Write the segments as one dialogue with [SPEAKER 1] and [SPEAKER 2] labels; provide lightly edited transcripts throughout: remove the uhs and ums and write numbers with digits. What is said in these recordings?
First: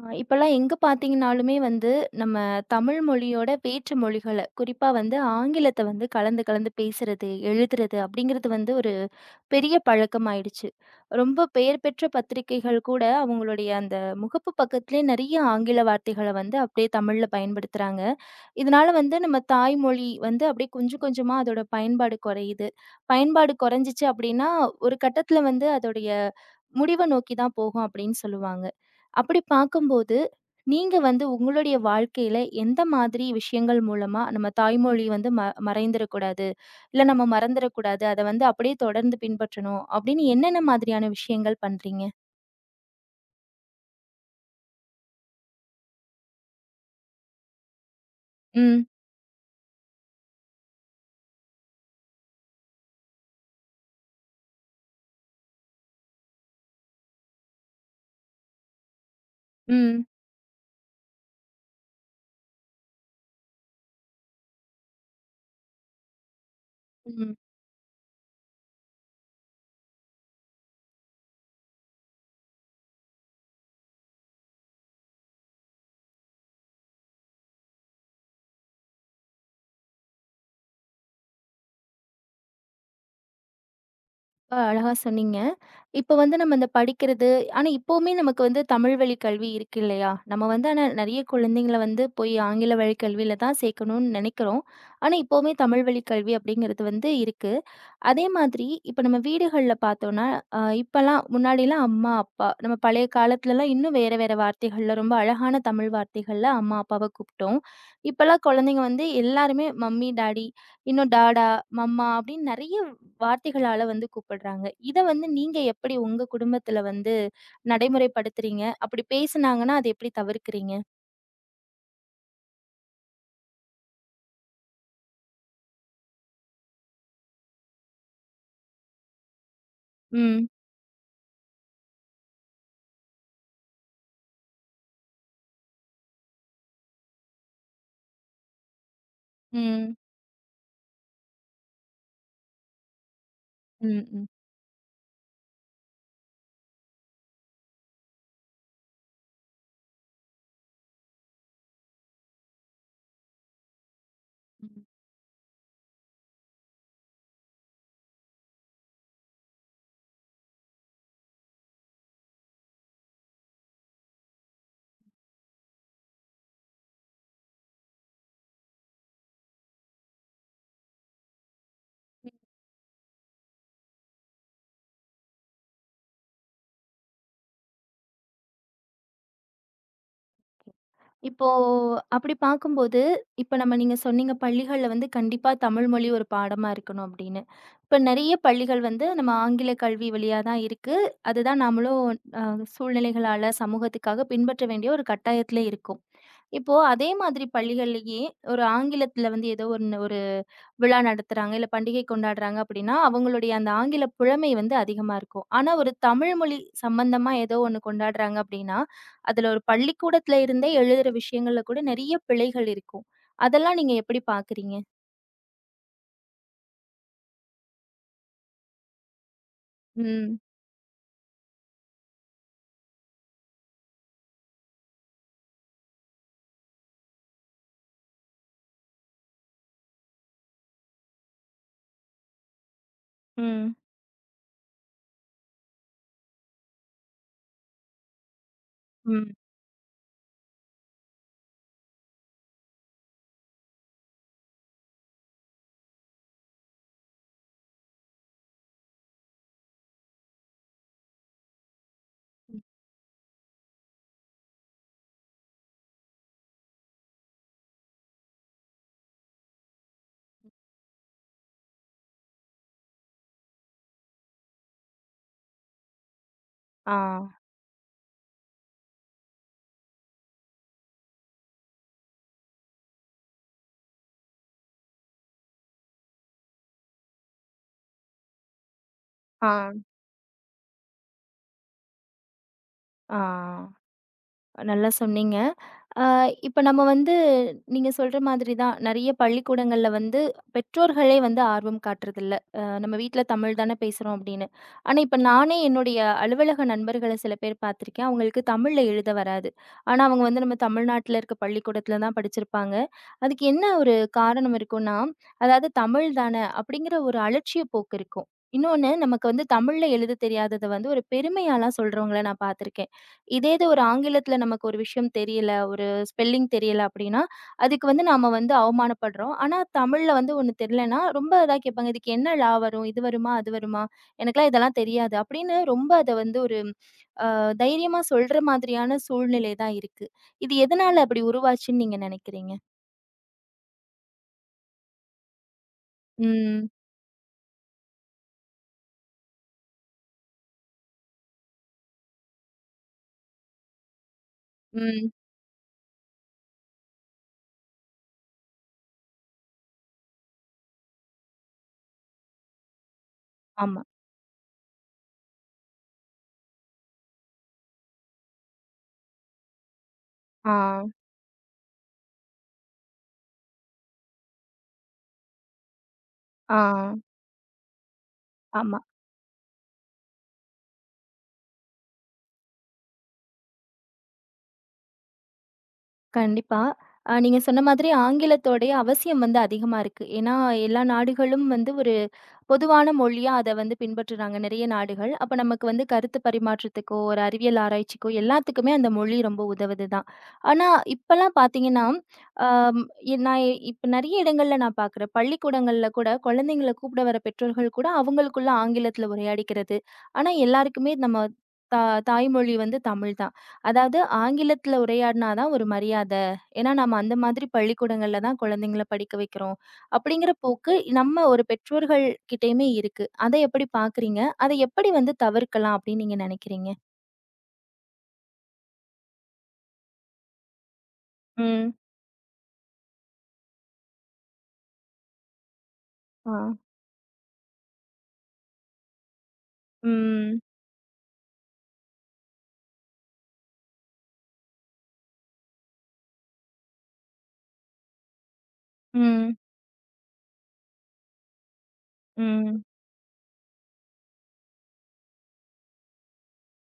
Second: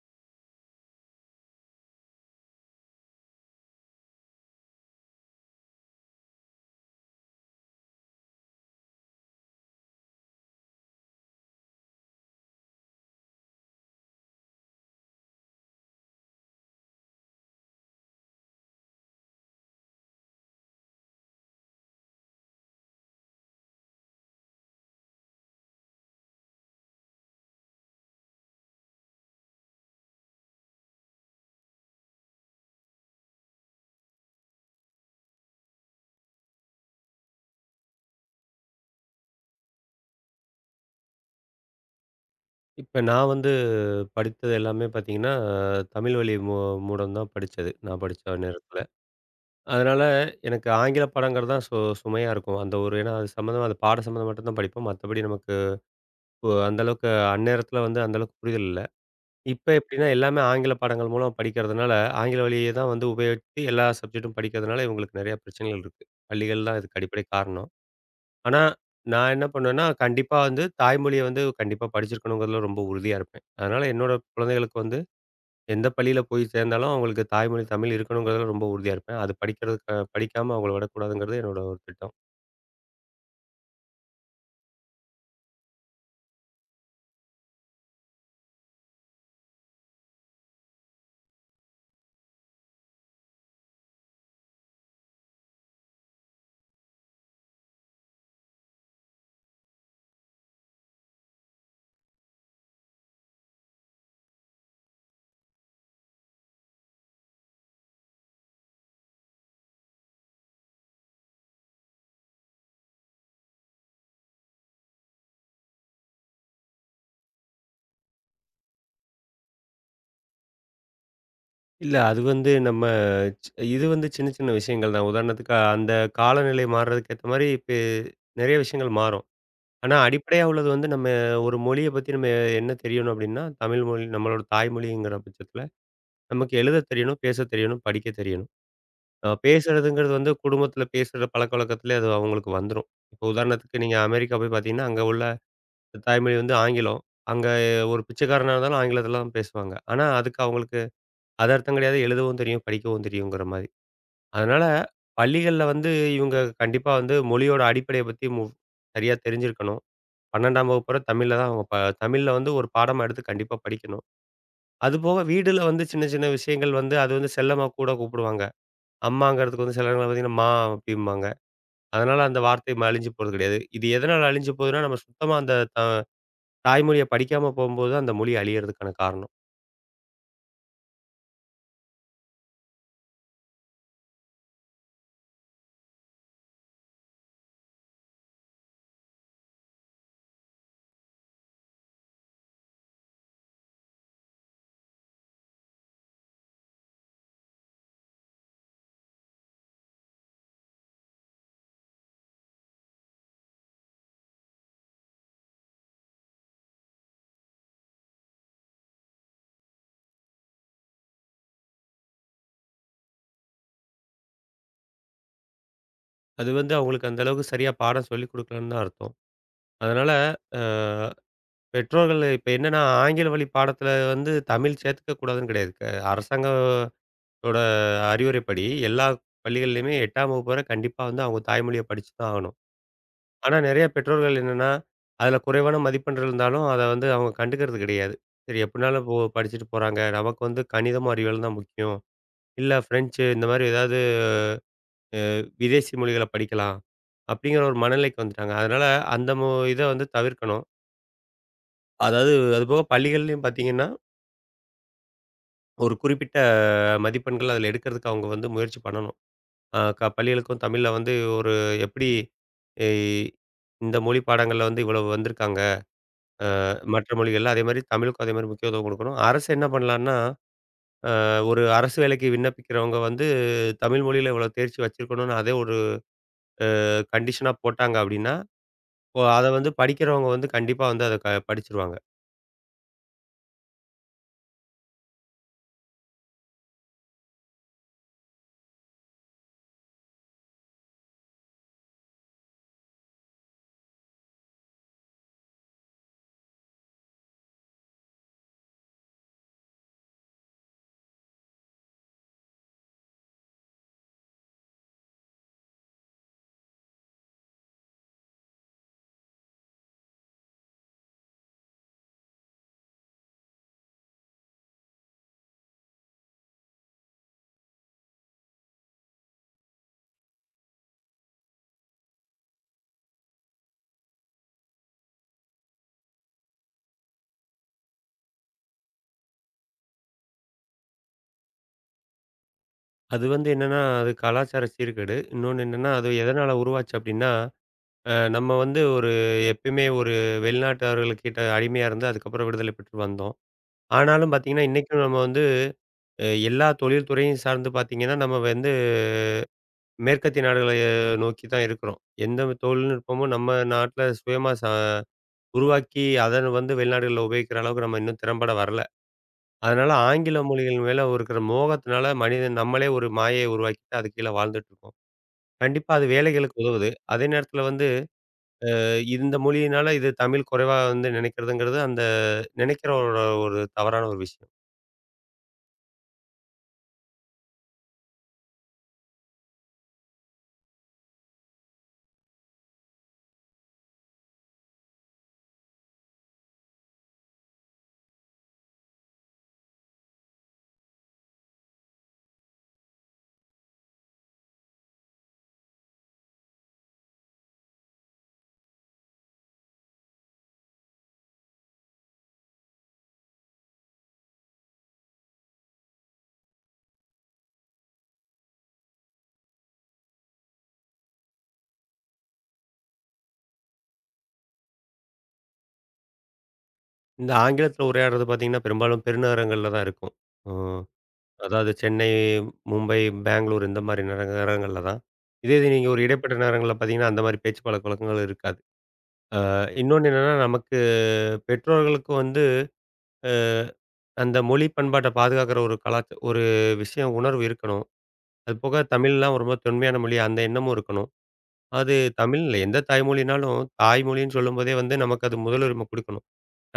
[SPEAKER 1] ஆ, இப்பல்லாம் எங்க பார்த்தீங்கனாலுமே வந்து, நம்ம தமிழ் மொழியோட வேற்று மொழிகள, குறிப்பா வந்து ஆங்கிலத்த வந்து கலந்து கலந்து பேசுறது, எழுதுறது அப்படிங்கிறது வந்து ஒரு பெரிய பழக்கமாயிடுச்சு. ரொம்ப பெயர் பெற்ற பத்திரிகைகள் கூட அவங்களுடைய அந்த முகப்பு பக்கத்திலேயே நெறைய ஆங்கில வார்த்தைகள வந்து அப்படியே தமிழ்ல பயன்படுத்துறாங்க. இதனால வந்து நம்ம தாய்மொழி வந்து அப்படியே கொஞ்சம் கொஞ்சமா அதோட பயன்பாடு குறையுது. பயன்பாடு குறைஞ்சுச்சு அப்படின்னா, ஒரு கட்டத்தில வந்து அதோடைய முடிவ நோக்கி தான் போகும் அப்படின்னு சொல்லுவாங்க. அப்படி பார்க்கும்போது, நீங்க வந்து உங்களுடைய வாழ்க்கையில எந்த மாதிரி விஷயங்கள் மூலமா நம்ம தாய்மொழி வந்து மறைந்திறக்கூடாது, இல்ல நம்ம மறந்துறக்கூடாது, அத வந்து அப்படியே தொடர்ந்து பின்பற்றணும் அப்படின்னு என்னென்ன மாதிரியான விஷயங்கள் பண்றீங்க?
[SPEAKER 2] இப்ப நான் வந்து படித்தது எல்லாமே பார்த்தீங்கன்னா, தமிழ் வழி மூடம் தான் படிச்சது. நான் படிச்ச நேரத்தில.
[SPEAKER 1] ம்,
[SPEAKER 2] அதனால எனக்கு ஆங்கில பாடங்கிறது தான் சுமையா இருக்கும். அந்த ஒரு ஏன்னா அது சம்மந்தமா அது பாடம் சம்மந்தம் மட்டும் தான் படிப்போம். மத்தபடி நமக்கு அந்த அளவுக்கு அந்நேரத்தில வந்து அந்த அளவுக்கு புரிதல் இல்ல. இப்ப
[SPEAKER 1] ம்,
[SPEAKER 2] எப்படின்னா எல்லாமே ஆங்கில பாடங்கள் மூலம் படிக்கிறதுனால, ஆங்கில வழிய தான் வந்து உபயோகித்து எல்லா சப்ஜெக்ட்டும் படிக்கிறதுனால இவங்களுக்கு நெறைய பிரச்சனைகள் இருக்கு. பள்ளிகள் தான் இதுக்கு அடிப்படை
[SPEAKER 1] ம்.
[SPEAKER 2] காரணம். ஆனா, நான் என்ன பண்ணுவேன்னா, கண்டிப்பா வந்து தாய்மொழிய வந்து கண்டிப்பா படிச்சிருக்கணுங்கிறதுல ரொம்ப உறுதியா இருப்பேன். அதனால என்னோட குழந்தைகளுக்கு வந்து எந்த பள்ளியில போய் சேர்ந்தாலும் அவங்களுக்கு தாய்மொழி தமிழ் இருக்கணுங்கிறதுல ரொம்ப உறுதியா இருப்பேன். அது படிக்கிறதுக்கு படிக்காம அவங்கள விடக்கூடாதுங்கிறது என்னோட ஒரு திட்டம்.
[SPEAKER 1] ரொம்ப அழகா சொன்னீங்க. இப்ப வந்து நம்ம இந்த படிக்கிறது ஆனா இப்பவுமே நமக்கு வந்து தமிழ் வழி கல்வி இருக்கு இல்லையா? நம்ம வந்து ஆனா நெறைய குழந்தைங்கள வந்து போய் ஆங்கில வழி கல்வியில தான் சேர்க்கணும்னு நெனைக்கிறோம். ஆனா இப்பவுமே தமிழ் வழி கல்வி அப்படிங்கிறது வந்து இருக்கு. அதே மாதிரி இப்ப நம்ம வீடுகள்ல பார்த்தோம்னா, இப்பலாம் முன்னாடிலாம் அம்மா, அப்பா நம்ம பழைய காலத்துலலாம் இன்னும் வேற வேற வார்த்தைகள்ல ரொம்ப அழகான தமிழ் வார்த்தைகள்ல அம்மா, அப்பாவ கூப்பிட்டோம். இப்பலாம் குழந்தைங்க வந்து எல்லாருமே மம்மி, டாடி, இன்னும் டாடா, மம்மா அப்படின்னு நெறைய வார்த்தைகளால வந்து கூப்பிடுறாங்க. இத வந்து நீங்க எப்படி உங்க குடும்பத்துல வந்து நடைமுறைப்படுத்துறீங்க? அப்படி பேசுனாங்கன்னா, அத எப்படி தவிர்க்கிறீங்க?
[SPEAKER 2] இல்ல அது வந்து நம்ம சி இது வந்து சின்ன சின்ன விஷயங்கள் தான். உதாரணத்துக்கு அந்த காலநிலை மாறுறதுக்கு ஏத்த மாரி இப்ப நெறைய விஷயங்கள் மாறும். ஆனா, அடிப்படையா
[SPEAKER 1] ம்.
[SPEAKER 2] உள்ளது வந்து நம்ம ஒரு மொழிய பத்தி நம்ம என்ன தெரியணும் அப்டின்னா, தமிழ் மொழி நம்மளோட தாய்மொழிங்கிற பட்சத்தில நமக்கு எழுத தெரியணும், பேச தெரியணும், படிக்க தெரியணும்.
[SPEAKER 1] ம்.
[SPEAKER 2] பேசுறதுங்கிறது வந்து குடும்பத்தில பேசுற பழக்கவழக்கத்திலே அது அவங்களுக்கு வந்துரும். இப்போ உதாரணத்துக்கு நீங்க
[SPEAKER 1] ம்.
[SPEAKER 2] அமெரிக்கா போய் பார்த்தீங்கன்னா, அங்க உள்ள தாய்மொழி வந்து ஆங்கிலம். அங்க ஒரு பிச்சைக்காரனா இருந்தாலும் ஆங்கிலத்தில தான் பேசுவாங்க. ஆனா, அதுக்கு அவங்களுக்கு அது அர்த்தம் கிடையாது. எழுதவும் தெரியும், படிக்கவும் தெரியுங்கிற மாரி. அதனால
[SPEAKER 1] ம்.
[SPEAKER 2] பள்ளிகள்ல வந்து இவங்க கண்டிப்பா வந்து மொழியோட அடிப்படைய பத்தி சரியா தெரிஞ்சிருக்கணும். 12ஆம் வகுப்பு வர தமிழ்ல தான் அவங்க தமிழ்ல வந்து ஒரு பாடமா எடுத்து கண்டிப்பா படிக்கணும். அதுபோக வீடுல வந்து சின்ன சின்ன விஷயங்கள் வந்து அது வந்து செல்லமா கூட கூப்பிடுவாங்க. அம்மாங்கிறதுக்கு வந்து சில நேரங்கள்ல பார்த்தீங்கன்னா, அப்படிம்பாங்க. அதனால அந்த வார்த்தை அழிஞ்சு போறது கிடையாது. இது எதனால அழிஞ்சு போகுதுன்னா, நம்ம சுத்தமா அந்த தாய்மொழிய படிக்காம போம்போது அந்த மொழி அழியறதுக்கான காரணம்.
[SPEAKER 1] இப்போ அப்படி பார்க்கும்போது, இப்ப நம்ம நீங்க சொன்னீங்க பள்ளிகள்ல வந்து கண்டிப்பா தமிழ் மொழி ஒரு பாடமா இருக்கணும் அப்படின்னு. இப்ப நெறைய பள்ளிகள் வந்து நம்ம ஆங்கில கல்வி வழியா தான் இருக்கு. அதுதான் நாமளும் அ சூழ்நிலைகளால, சமூகத்துக்காக பின்பற்ற வேண்டிய ஒரு கட்டாயத்தில இருக்கோம். இப்போ அதே மாதிரி பள்ளிகள்லயே ஒரு ஆங்கிலத்துல வந்து ஏதோ ஒண்ணு ஒரு விழா நடத்துறாங்க, இல்ல பண்டிகை கொண்டாடுறாங்க அப்படின்னா, அவங்களுடைய அந்த ஆங்கில புலமை வந்து அதிகமா இருக்கும். ஆனா ஒரு தமிழ் மொழி சம்பந்தமா ஏதோ ஒண்ணு கொண்டாடுறாங்க அப்படின்னா, அதுல ஒரு பள்ளிக்கூடத்துல இருந்தே எழுதுற விஷயங்கள்ல கூட நெறைய பிழைகள் இருக்கும். அதெல்லாம் நீங்க எப்படி பார்க்குறீங்க?
[SPEAKER 2] அது வந்து அவங்களுக்கு அந்த அளவுக்கு சரியா பாடம் சொல்லிக் குடுக்கலன்னு தான் அர்த்தம். அதனால
[SPEAKER 1] ம்.
[SPEAKER 2] அ பெற்றோர்கள் இப்ப என்னன்னா, ஆங்கில வழி பாடத்துல வந்து தமிழ் சேர்த்துக்க கூடாதுன்னு கிடையாது. அரசாங்கத்தோட அறிவுரைப்படி எல்லா பள்ளிகள்லயுமே 8ஆம் வகுப்பு வரை கண்டிப்பா வந்து அவங்க தாய்மொழிய படிச்சு தான் ஆகணும். ஆனா
[SPEAKER 1] ம்.
[SPEAKER 2] நெறைய பெற்றோர்கள் என்னன்னா, அதுல குறைவான மதிப்பெண் இருந்தாலும், அத வந்து அவங்க கண்டுக்கிறது கிடையாது. சரி எப்டினாலும் போ
[SPEAKER 1] ம்.
[SPEAKER 2] படிச்சுட்டு போறாங்க. நமக்கு வந்து கணிதமும், அறிவியலும் தான் முக்கியம். இல்ல ஃப்ரெஞ்சு இந்த மாரி ஏதாவது விதேசி மொழிகள படிக்கலாம். அப்டிங்கிற ஒரு மனநிலைக்கு வந்துட்டாங்க. அதனால அந்த இத வந்து தவிர்க்கணும். அதாவது அதுபோக பள்ளிகள்லயும் பார்த்தீங்கன்னா, ஒரு குறிப்பிட்ட மதிப்பெண்கள் அதுல எடுக்கிறதுக்கு அவங்க வந்து முயற்சி பண்ணணும். அ க பள்ளிகளுக்கும் தமிழ்ல வந்து ஒரு எப்டி எ இந்த மொழி பாடங்கள்ல வந்து இவ்வளவு வந்திருக்காங்க.
[SPEAKER 1] ஆ.
[SPEAKER 2] மற்ற மொழிகள்ல. அதேமாரி தமிழுக்கும் அதேமாரி முக்கியத்துவம் குடுக்கணும். அரசு என்ன பண்ணலான்னா, ஒரு அரசு வேலைக்கு விண்ணப்பிக்கிறவங்க வந்து தமிழ் மொழியில இவ்வளோ தேர்ச்சி வச்சிருக்கணும்னு அதே ஒரு கண்டிஷனா போட்டாங்க அப்டின்னா, இப்போ அத வந்து
[SPEAKER 1] ஆ.
[SPEAKER 2] படிக்கிறவங்க வந்து கண்டிப்பா வந்து அத படிச்சுருவாங்க.
[SPEAKER 1] ஆ. நல்லா சொன்னீங்க. ஆ, இப்ப நம்ம வந்து நீங்க சொல்ற மாதிரி தான் நிறைய பள்ளிக்கூடங்கள்ல வந்து பெற்றோர்களே வந்து ஆர்வம் காட்டுறதில்ல. நம்ம வீட்ல தமிழ் தானே பேசுறோம் அப்படின்னு. ஆனா இப்ப நானே என்னுடைய அலுவலக நண்பர்கள சில பேர் பார்த்துருக்கேன். அவங்களுக்கு தமிழ்ல எழுத வராது. ஆனா அவங்க வந்து நம்ம தமிழ்நாட்டுல இருக்க பள்ளிக்கூடத்துல தான் படிச்சிருப்பாங்க. அதுக்கு என்ன ஒரு காரணம் இருக்கும்னா, அதாவது தமிழ் தானே அப்படிங்கிற ஒரு அலட்சிய போக்கு இருக்கும். இன்னொன்னு நமக்கு வந்து தமிழ்ல எழுத தெரியாதத வந்து ஒரு பெருமையாலாம் சொல்றவங்கள நான் பார்த்துருக்கேன். இதே இது ஒரு ஆங்கிலத்துல நமக்கு ஒரு விஷயம் தெரியல, ஒரு ஸ்பெல்லிங் தெரியல அப்படின்னா, அதுக்கு வந்து நாம வந்து அவமானப்படுறோம். ஆனா, தமிழ்ல வந்து ஒண்ணு தெரியலன்னா, ரொம்ப இதா கேட்பாங்க. இதுக்கு என்ன ழ வரும்? இது வருமா? அது வருமா? எனக்கெல்லாம் இதெல்லாம் தெரியாது. அப்படின்னு ரொம்ப அத வந்து ஒரு தைரியமா சொல்ற மாதிரியான சூழ்நிலை தான் இருக்கு. இது எதனால அப்படி உருவாச்சுன்னு நீங்க நினைக்கிறீங்க?
[SPEAKER 2] அது வந்து என்னன்னா, அது கலாச்சார சீர்கேடு. இன்னொன்னு என்னன்னா, அது எதனால
[SPEAKER 1] ம்.
[SPEAKER 2] உருவாச்சு அப்டின்னா, நம்ம வந்து ஒரு எப்பயுமே ஒரு வெளிநாட்டவர்கள்கிட்ட அடிமையா இருந்து அதுக்கப்புறம் விடுதலை பெற்று வந்தோம். ஆனாலும் பார்த்தீங்கன்னா, இன்னைக்கும்
[SPEAKER 1] ம்.
[SPEAKER 2] நம்ம வந்து எல்லா தொழில் துறையும் சார்ந்து பார்த்தீங்கன்னா, நம்ம வந்து மேற்கத்திய நாடுகள நோக்கி தான் இருக்கிறோம். எந்த தொழில்நுட்பமும் நம்ம
[SPEAKER 1] ஆமா.
[SPEAKER 2] நாட்ல சுயமா உருவாக்கி, அத வந்து வெளிநாடுகள்ல உபயோகிக்கிற அளவுக்கு நம்ம இன்னும் திறம்பட வரல. அதனால ஆங்கில
[SPEAKER 1] ஆ.
[SPEAKER 2] மொழிகள் மேல இருக்கிற மோகத்தினால மனிதன் நம்மளே ஒரு மாயையை உருவாக்கிட்டு அது கீழ வாழ்ந்துட்டு இருக்கோம். கண்டிப்பா அது வேலைகளுக்கு உதவுது.
[SPEAKER 1] ஆ.
[SPEAKER 2] அதே நேரத்தில வந்து
[SPEAKER 1] ஆமா.
[SPEAKER 2] இந்த மொழியினால இது தமிழ் குறைவா வந்து நினைக்கிறதுங்கிறது அந்த நினைக்கிறவரோட ஒரு தவறான ஒரு விஷயம்.
[SPEAKER 1] கண்டிப்பா. நீங்க சொன்ன மாதிரி ஆங்கிலத்தோடைய அவசியம் வந்து அதிகமா இருக்கு. ஏன்னா, எல்லா நாடுகளும் வந்து ஒரு பொதுவான மொழியா அத வந்து பின்பற்றுறாங்க நெறைய நாடுகள். அப்ப நமக்கு வந்து கருத்து பரிமாற்றத்துக்கோ, ஒரு அறிவியல் ஆராய்ச்சிக்கோ எல்லாத்துக்குமே அந்த மொழி ரொம்ப உதவுது தான். ஆனா இப்பலாம் பார்த்தீங்கன்னா, அம் எ நான் இப்ப நெறைய இடங்கள்ல நான் பார்க்குறேன். பள்ளிக்கூடங்கள்ல கூட குழந்தைங்கள கூப்பிட வர பெற்றோர்கள் கூட அவங்களுக்குள்ள ஆங்கிலத்தில உரையாடிக்கிறது. ஆனா எல்லாருக்குமே நம்ம தா தாய்மொழி வந்து தமிழ் தான். அதாவது ஆங்கிலத்தில உரையாடினா தான் ஒரு மரியாத. ஏன்னா நம்ம அந்த மாதிரி பள்ளிக்கூடங்கள்ல தான் குழந்தைங்கள படிக்க வைக்கிறோம். அப்படிங்கிற போக்கு நம்ம ஒரு பெற்றோர்கள் கிட்டயுமே இருக்கு. அத எப்படி பார்க்குறீங்க? அத எப்படி வந்து தவிர்க்கலாம் அப்படின்னு நீங்க நினைக்கிறீங்க?
[SPEAKER 2] இந்த ஆங்கிலத்தில உரையாடுறது பார்த்தீங்கன்னா, பெரும்பாலும் பெருநகரங்கள்ல தான் இருக்கும். அ. அதாவது
[SPEAKER 1] ம்.
[SPEAKER 2] சென்னை, மும்பை, பெங்களூர் இந்த மாரி நகரங்கள்ல தான். இதே இது நீங்க ஒரு
[SPEAKER 1] ஆ.
[SPEAKER 2] இடைப்பட்ட நகரங்கள்ல பார்த்தீங்கன்னா, அந்த மாரி பேச்சு பழக்கவழக்கங்கள் இருக்காது. அ இன்னொன்னு என்னன்னா,
[SPEAKER 1] ம்.
[SPEAKER 2] நமக்கு பெற்றோர்களுக்கு வந்து அ அந்த மொழி பண்பாட்ட பாதுகாக்கிற ஒரு ஒரு விஷயம் உணர்வு இருக்கணும். அது போக
[SPEAKER 1] ம்.
[SPEAKER 2] தமிழ்லாம் ரொம்ப தொன்மையான மொழி அந்த எண்ணமும் இருக்கணும். அது தமிழ் இல்ல
[SPEAKER 1] ம்.
[SPEAKER 2] எந்த தாய்மொழினாலும், தாய்மொழின்னு சொல்லும்போதே வந்து நமக்கு அது முதலுரிமை குடுக்கணும்.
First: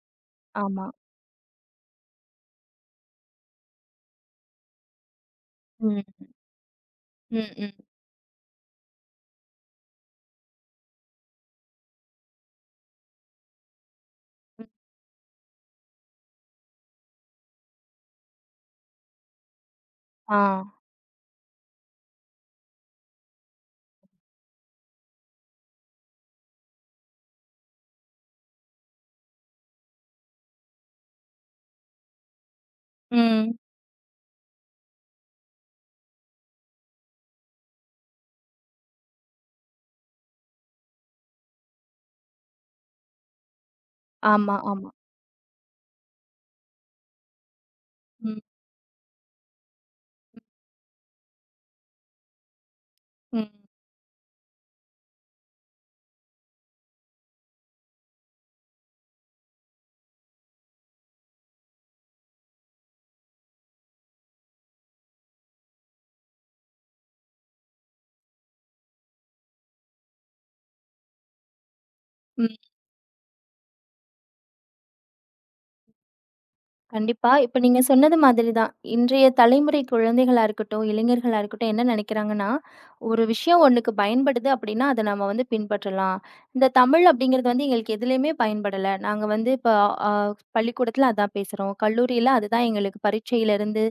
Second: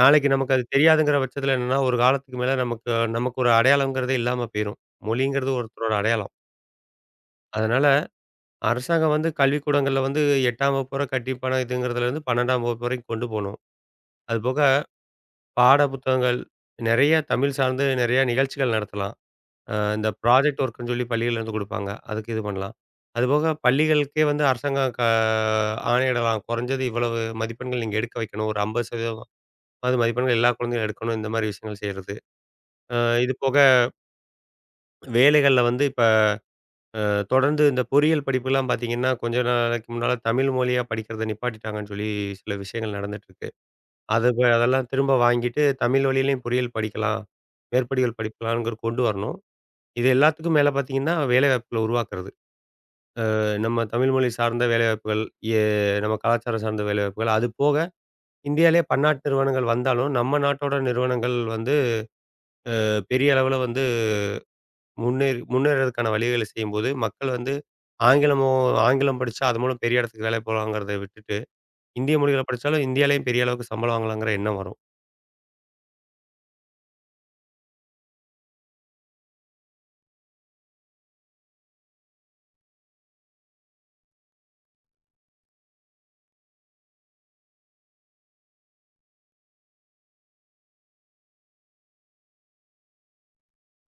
[SPEAKER 2] நாளைக்கு நமக்கு அது
[SPEAKER 1] ஆமா.
[SPEAKER 2] தெரியாதுங்கிற பட்சத்தில என்னன்னா, ஒரு காலத்துக்கு மேல நமக்கு நமக்கு ஒரு அடையாளம்ங்கிறதே இல்லாம போயிரும். மொழிங்கிறது ஒருத்தரோட
[SPEAKER 1] ம்.
[SPEAKER 2] அடையாளம்.
[SPEAKER 1] ம். ம்.
[SPEAKER 2] அதனால அரசாங்கம் வந்து கல்விக்கூடங்கள்ல வந்து 8ஆம் வகுப்பு வர கட்டிப்பணம் இதுங்கிறதுலேருந்து 12ஆம் வகுப்பு வரைக்கும் கொண்டு போணும். அதுபோக
[SPEAKER 1] ம்.
[SPEAKER 2] பாட புத்தகங்கள், நெறைய தமிழ் சார்ந்து நெறைய நிகழ்ச்சிகள் நடத்தலாம். இந்த
[SPEAKER 1] ஆ.
[SPEAKER 2] ப்ராஜெக்ட் ஒர்க்குன்னு சொல்லி பள்ளிகள்லேருந்து குடுப்பாங்க. அதுக்கு இது பண்ணலாம். அதுபோக பள்ளிகளுக்கே வந்து அரசாங்கம் ஆணையிடலாம். குறைஞ்சது இவ்வளவு மதிப்பெண்கள் நீங்க எடுக்க வைக்கணும். ஒரு 50% அது மதிப்பெண்கள் எல்லா குழந்தையும் எடுக்கணும். இந்த மாரி விஷயங்கள் செய்றது. அ இது
[SPEAKER 1] ம்.
[SPEAKER 2] போக வேலைகள்ல வந்து இப்ப தொடர்ந்து இந்த பொறியியல் படிப்புலாம் பார்த்தீங்கன்னா, கொஞ்ச நாளைக்கு முன்னால தமிழ் மொழியா படிக்கிறத நிப்பாட்டிட்டாங்கன்னு சொல்லி சில விஷயங்கள் நடந்துட்டு இருக்கு. அது
[SPEAKER 1] ஆமா,
[SPEAKER 2] அதெல்லாம்
[SPEAKER 1] ஆமா.
[SPEAKER 2] திரும்ப வாங்கிட்டு தமிழ் வழியிலயும் பொறியியல் படிக்கலாம், மேற்படிகள்
[SPEAKER 1] ம்.
[SPEAKER 2] படிக்கலாம்ங்கிற கொண்டு வரணும். இது எல்லாத்துக்கும் மேல பார்த்தீங்கன்னா, வேலைவாய்ப்புகள உருவாக்குறது. நம்ம தமிழ் மொழி சார்ந்த வேலைவாய்ப்புகள், எ நம்ம கலாச்சாரம் சார்ந்த வேலைவாய்ப்புகள், அது போக இந்தியாவிலேயே பன்னாட்டு நிறுவனங்கள் வந்தாலும், நம்ம நாட்டோட நிறுவனங்கள் வந்து பெரிய அளவுல வந்து முன்னேறதுக்கான வழிகளை செய்யும்போது, மக்கள் வந்து ஆங்கிலமோ ஆங்கிலம் படிச்சா அது மூலம் பெரிய இடத்துக்கு வேலைக்கு போலாங்கிறத விட்டுட்டு, இந்திய மொழிகள
[SPEAKER 1] ம்.
[SPEAKER 2] படிச்சாலும் இந்தியாலயும் பெரிய அளவுக்கு சம்பளம் வாங்கலாங்கிற எண்ணம் வரும்.
[SPEAKER 1] கண்டிப்பா. இப்ப நீங்க சொன்னது மாதிரி தான். இன்றைய தலைமுறை குழந்தைகளா இருக்கட்டும், இளைஞர்களா இருக்கட்டும் என்ன நினைக்கிறாங்கன்னா, ஒரு விஷயம் ஒண்ணுக்கு பயன்படுது அப்படின்னா, அத நம்ம வந்து பின்பற்றலாம். இந்த தமிழ் அப்படிங்கிறது வந்து எங்களுக்கு எதுலயுமே பயன்படல. நாங்க வந்து இப்ப அ பள்ளிக்கூடத்துல அதான் பேசுறோம். கல்லூரியில அதுதான் எங்களுக்கு பரீட்சையிலருந்து,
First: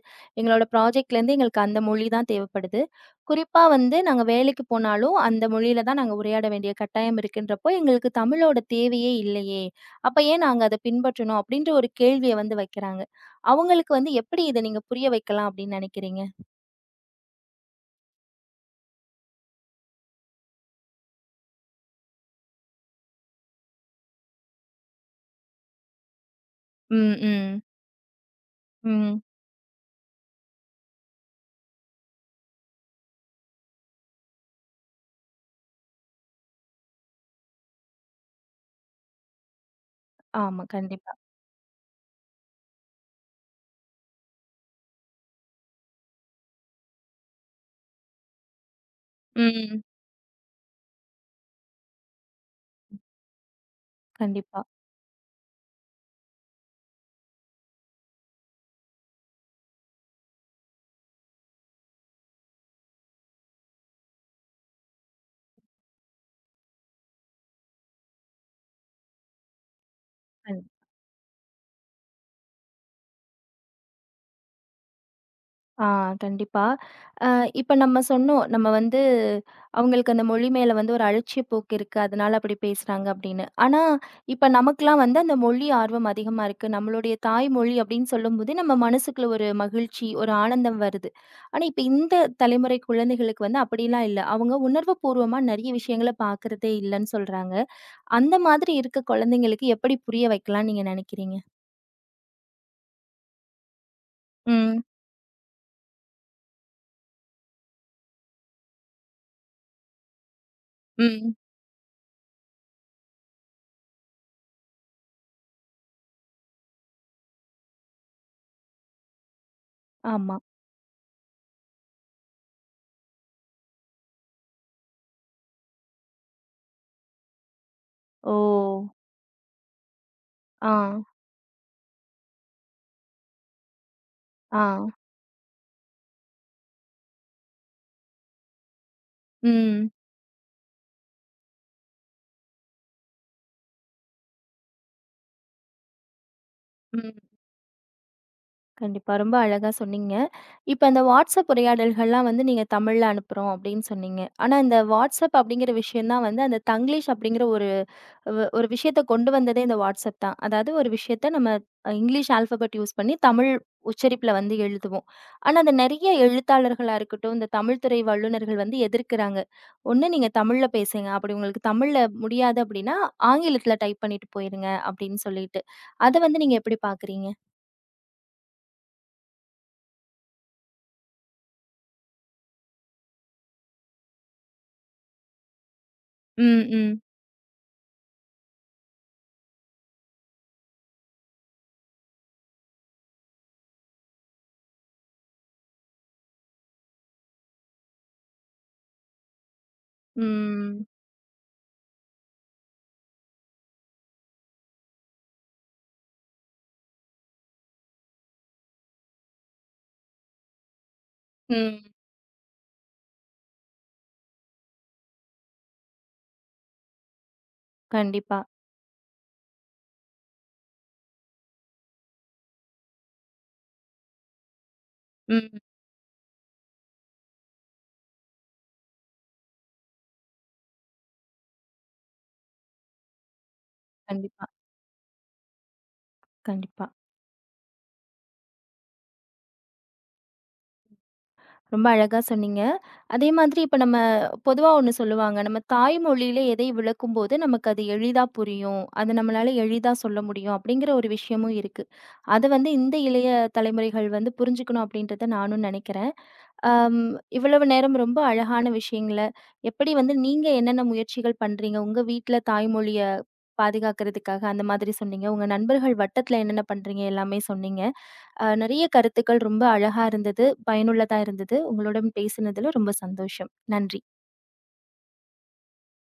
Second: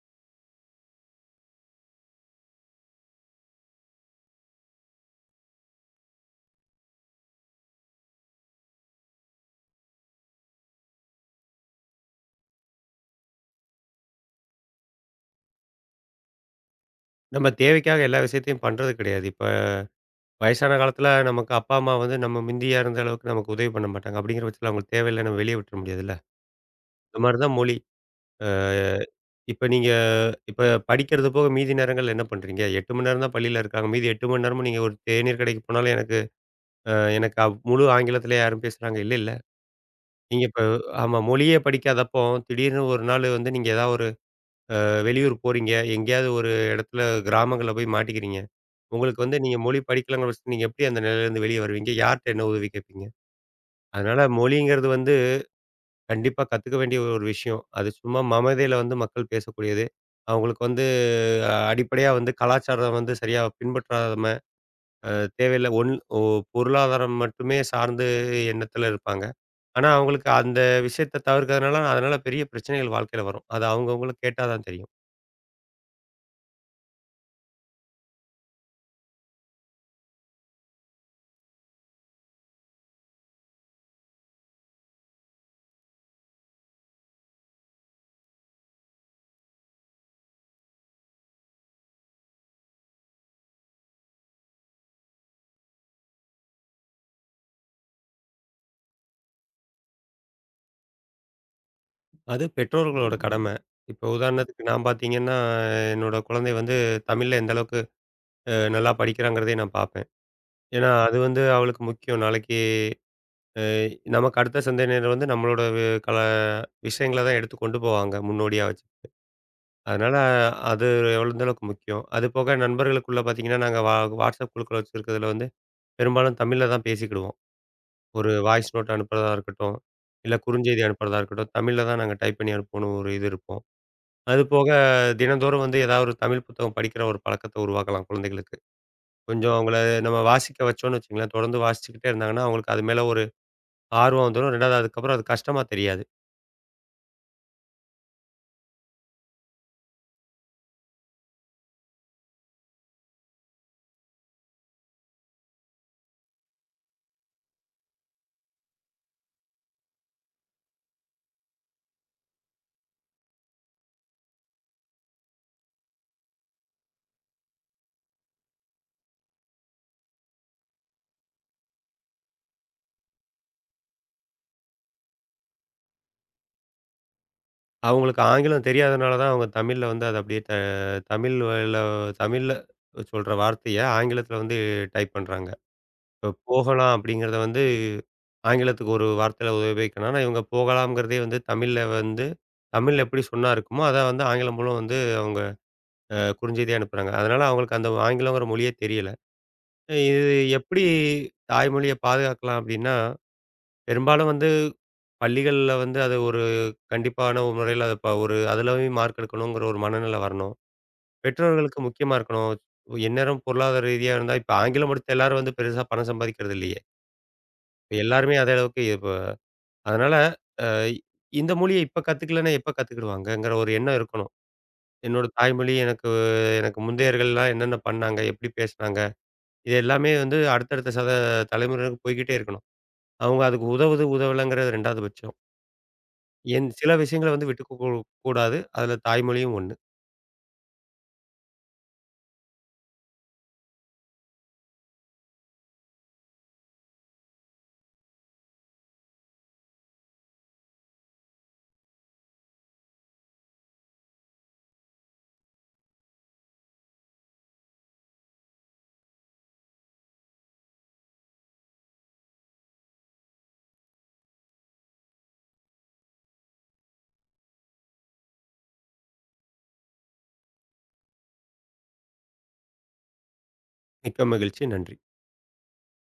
[SPEAKER 1] எங்களோட ப்ராஜெக்ட்லேருந்து எங்களுக்கு அந்த மொழி தான் தேவைப்படுது. குறிப்பா வந்து நாங்க வேலைக்கு போனாலும் அந்த மொழியில தான் நாங்க உரையாட வேண்டிய கட்டாயம் இருக்குன்றப்போ, எங்களுக்கு தமிழோட தேவையே இல்லையே! அப்ப ஏன் நாங்க அத பின்பற்றணும்? அப்டின்ற ஒரு கேள்விய வந்து வைக்கிறாங்க. அவங்களுக்கு வந்து எப்படி இத நீங்க புரிய வைக்கலாம் அப்டின்னு நெனைக்கிறீங்க?
[SPEAKER 2] நம்ம தேவைக்காக எல்லா விஷயத்தையும் பண்றது கிடையாது. இப்ப வயசான காலத்தில நமக்கு அப்பா, அம்மா வந்து நம்ம முந்தியா இருந்த அளவுக்கு நமக்கு உதவி பண்ண மாட்டாங்க. அப்படிங்கிற பட்சத்தில அவங்களுக்கு தேவையில்ல நம்ம வெளிய விட்டுற முடியாதுல்ல.
[SPEAKER 1] ம்,
[SPEAKER 2] இந்த மாரி தான்
[SPEAKER 1] ம்,
[SPEAKER 2] மொழி. அ
[SPEAKER 1] ம்.
[SPEAKER 2] இப்ப நீங்க இப்ப படிக்கிறது போக மீதி நேரங்கள்ல என்ன பண்றீங்க? 8 மணி நேரம் தான் பள்ளியில இருக்காங்க. மீதி 8 மணி நேரமும் நீங்க ஒரு தேநீர் கடைக்கு போனாலும் எனக்கு முழு ஆங்கிலத்தில யாரும் பேசுறாங்க இல்லைல்ல. நீங்க இப்ப
[SPEAKER 1] ஆமா, கண்டிப்பா.
[SPEAKER 2] ஆமா. மொழியே படிக்காதப்போ, திடீர்னு ஒரு நாள் வந்து நீங்க ஏதாவது ஒரு வெளியூர் போறீங்க. எங்கேயாவது ஒரு இடத்துல கிராமங்கள்ல போய் மாட்டிக்கிறீங்க. உங்களுக்கு வந்து நீங்க மொழி
[SPEAKER 1] ம்.
[SPEAKER 2] படிக்கலங்கிற பட்சத்துல, நீங்க எப்படி அந்த நிலையிலேருந்து வெளிய வருவீங்க? யார்ட்ட என்ன உதவி கேட்பீங்க? அதனால
[SPEAKER 1] கண்டிப்பா.
[SPEAKER 2] மொழிங்கிறது வந்து கண்டிப்பா கத்துக்க வேண்டிய ஒரு விஷயம். அது சும்மா மமதையில வந்து மக்கள் பேசக்கூடியது. அவங்களுக்கு வந்து அடிப்படையா வந்து கலாச்சாரம் வந்து சரியா பின்பற்றாம, அ தேவையில்ல ஒன் ஓ பொருளாதாரம் மட்டுமே சார்ந்து எண்ணத்துல இருப்பாங்க. ஆனா, அவங்களுக்கு அந்த
[SPEAKER 1] கண்டிப்பா.
[SPEAKER 2] விஷயத்த தவிர்க்கிறதுனால, அதனால பெரிய பிரச்சனைகள் வாழ்க்கையில வரும். அது அவங்கவங்களுக்கு கேட்டா தான் தெரியும்.
[SPEAKER 1] ஆ கண்டிப்பா. அ இப்ப நம்ம சொன்னோம். நம்ம வந்து அவங்களுக்கு அந்த மொழி மேல வந்து ஒரு அலட்சிய போக்கு இருக்கு. அதனால அப்படி பேசுறாங்க அப்படின்னு. ஆனா, இப்ப நமக்கெல்லாம் வந்து அந்த மொழி ஆர்வம் அதிகமா இருக்கு. நம்மளுடைய தாய்மொழி அப்படின்னு சொல்லும்போது, நம்ம மனசுக்குள்ள ஒரு மகிழ்ச்சி, ஒரு ஆனந்தம் வருது. ஆனா, இப்ப இந்த தலைமுறை குழந்தைகளுக்கு வந்து அப்படிலாம் இல்ல. அவங்க உணர்வுபூர்வமா நெறைய விஷயங்கள பார்க்கறதே இல்லன்னு சொல்றாங்க. அந்த மாதிரி இருக்க குழந்தைங்களுக்கு எப்படி புரிய வைக்கலாம்னு நீங்க நினைக்கிறீங்க?
[SPEAKER 2] அது பெற்றோர்களோட கடமை. இப்போ உதாரணத்துக்கு
[SPEAKER 1] ம்.
[SPEAKER 2] நான் பார்த்தீங்கன்னா, என்னோட குழந்தை வந்து தமிழ்ல எந்த அளவுக்கு நல்லா படிக்கிறாங்கிறதே நான் பார்ப்பேன். ஏன்னா, அது
[SPEAKER 1] ம்.
[SPEAKER 2] வந்து அவளுக்கு முக்கியம். நாளைக்கு அ நமக்கு அடுத்த சந்ததியினர் வந்து நம்மளோட வி கல விஷயங்கள தான் எடுத்து கொண்டு போவாங்க, முன்னோடியா வச்சு. அதனால
[SPEAKER 1] ஆமா.
[SPEAKER 2] அது எந்த அளவுக்கு முக்கியம். அது போக நண்பர்களுக்குள்ள பார்த்தீங்கன்னா, நாங்க WhatsApp குழுக்கள் வச்சிருக்கிறதுல வந்து பெரும்பாலும் தமிழ்ல தான் பேசிக்கிடுவோம். ஒரு
[SPEAKER 1] ஓ!
[SPEAKER 2] வாய்ஸ் நோட் அனுப்புறதா இருக்கட்டும், இல்ல
[SPEAKER 1] ஆ,
[SPEAKER 2] குறுஞ்செய்தி அனுப்புறதா இருக்கட்டும், தமிழ்ல தான் நாங்க டைப் பண்ணி அனுப்பணும் ஒரு இது இருக்கும். அது
[SPEAKER 1] ஆ.
[SPEAKER 2] போக தினந்தோறும் வந்து ஏதாவது ஒரு தமிழ் புத்தகம் படிக்கிற ஒரு பழக்கத்த உருவாக்கலாம் குழந்தைகளுக்கு. கொஞ்சம் அவங்கள
[SPEAKER 1] ம்.
[SPEAKER 2] நம்ம வாசிக்க வச்சோம்னு வச்சுக்கங்களேன், தொடர்ந்து வாசிச்சுக்கிட்டே இருந்தாங்கன்னா, அவங்களுக்கு அது மேல ஒரு ஆர்வம் வந்துரும். 2வது அதுக்கப்புறம் அது கஷ்டமா தெரியாது.
[SPEAKER 1] ம். கண்டிப்பா. ரொம்ப அழகா சொன்னீங்க. இப்ப அந்த WhatsApp உரையாடல்கள்லாம் வந்து நீங்க தமிழ்ல அனுப்புறோம் அப்படின்னு சொன்னீங்க. ஆனா இந்த WhatsApp அப்படிங்கிற விஷயம் தான் வந்து அந்த தங்கிலீஷ் அப்படிங்கிற ஒரு ஒரு விஷயத்த கொண்டு வந்ததே இந்த WhatsApp தான். அதாவது ஒரு விஷயத்த நம்ம இங்கிலீஷ் ஆல்ஃபாபெட் யூஸ் பண்ணி தமிழ் உச்சரிப்புல வந்து எழுதுவோம். ஆனா அந்த நெறைய எழுத்தாளர்களா இருக்கட்டும், இந்த தமிழ் துறை வல்லுனர்கள் வந்து எதிர்க்கிறாங்க. ஒண்ணு நீங்க தமிழ்ல பேசுங்க. அப்படி உங்களுக்கு தமிழ்ல முடியாது அப்படின்னா, ஆங்கிலத்துல டைப் பண்ணிட்டு போயிருங்க அப்படின்னு சொல்லிட்டு. அத வந்து நீங்க எப்படி பார்க்குறீங்க?
[SPEAKER 2] அவங்களுக்கு ஆங்கிலம் தெரியாதனால தான் அவங்க தமிழ்ல வந்து அது அப்படியே தமிழ்ல தமிழ்ல சொல்ற வார்த்தைய ஆங்கிலத்தில வந்து டைப் பண்றாங்க. இப்ப
[SPEAKER 1] ம்,
[SPEAKER 2] போகலாம்
[SPEAKER 1] ம்.
[SPEAKER 2] அப்படிங்கிறத வந்து ஆங்கிலத்துக்கு ஒரு வார்த்தையில உபயோகிக்கணும். ஆனா இவங்க போகலாம்ங்கிறதே வந்து தமிழ்ல வந்து தமிழ்ல எப்படி சொன்னா இருக்குமோ, அத வந்து ஆங்கிலம் மூலம் வந்து அவங்க குறுஞ்செய்தியா அனுப்புறாங்க. அதனால அவங்களுக்கு அந்த ஆங்கிலங்கிற மொழியே தெரியல. இது எப்படி
[SPEAKER 1] ம்.
[SPEAKER 2] தாய்மொழிய பாதுகாக்கலாம் அப்படின்னா, பெரும்பாலும் வந்து பள்ளிகள்ல வந்து அது ஒரு கண்டிப்பான ஒரு முறையில அத ஒரு அதுலயும் மார்க் எடுக்கணுங்கிற ஒரு மனநிலை வரணும். பெற்றோர்களுக்கு
[SPEAKER 1] ம்.
[SPEAKER 2] முக்கியமா இருக்கணும். எந்நேரம் பொருளாதார ரீதியா இருந்தா, இப்ப ஆங்கிலம் படித்த எல்லாரும் வந்து பெருசா பணம் சம்பாதிக்கிறது இல்லையே. இப்ப எல்லாருமே
[SPEAKER 1] கண்டிப்பா.
[SPEAKER 2] அதே அளவுக்கு அதனால, அ இந்த மொழிய இப்ப கத்துக்கலன்னா எப்ப கத்துக்கிடுவாங்கங்கிற ஒரு எண்ணம் இருக்கணும். என்னோட
[SPEAKER 1] ம்.
[SPEAKER 2] தாய்மொழி எனக்கு எனக்கு முந்தையர்கள்லாம் என்னென்ன பண்ணாங்க? எப்படி பேசினாங்க? இது எல்லாமே வந்து அடுத்தடுத்த தலைமுறையினருக்கு போய்க்கிட்டே இருக்கணும். அவங்க அதுக்கு உதவுது,
[SPEAKER 1] கண்டிப்பா,
[SPEAKER 2] உதவலங்கிறது 2வது பட்சம். என்
[SPEAKER 1] கண்டிப்பா.
[SPEAKER 2] சில விஷயங்கள வந்து விட்டு குடுக்கக்கூடாது. அதுல தாய்மொழியும் ஒண்ணு.
[SPEAKER 1] ரொம்ப அழகா சொன்னீங்க. அதே மாதிரி இப்ப நம்ம பொதுவா ஒண்ணு சொல்லுவாங்க. நம்ம தாய்மொழியில எதை விளக்கும்போது நமக்கு அது எளிதா புரியும். அது நம்மளால எளிதா சொல்ல முடியும் அப்படிங்கிற ஒரு விஷயமும் இருக்கு. அத வந்து இந்த இளைய தலைமுறைகள் வந்து புரிஞ்சுக்கணும் அப்படின்றத நானும் நினைக்கிறேன். ஆம், இவ்வளவு நேரம் ரொம்ப அழகான விஷயங்கள, எப்படி வந்து நீங்க என்னென்ன முயற்சிகள் பண்றீங்க? உங்க வீட்ல தாய்மொழிய பாதுகாக்கிறதுக்காக அந்த மாதிரி சொன்னீங்க. உங்க நண்பர்கள் வட்டத்துல என்னென்ன பண்றீங்க? எல்லாமே சொன்னீங்க. நெறைய கருத்துக்கள் ரொம்ப அழகா இருந்தது. பயனுள்ளதா இருந்தது. உங்களுடன் பேசினதுல ரொம்ப சந்தோஷம். நன்றி.
[SPEAKER 2] மிக்க மகிழ்ச்சி. நன்றி.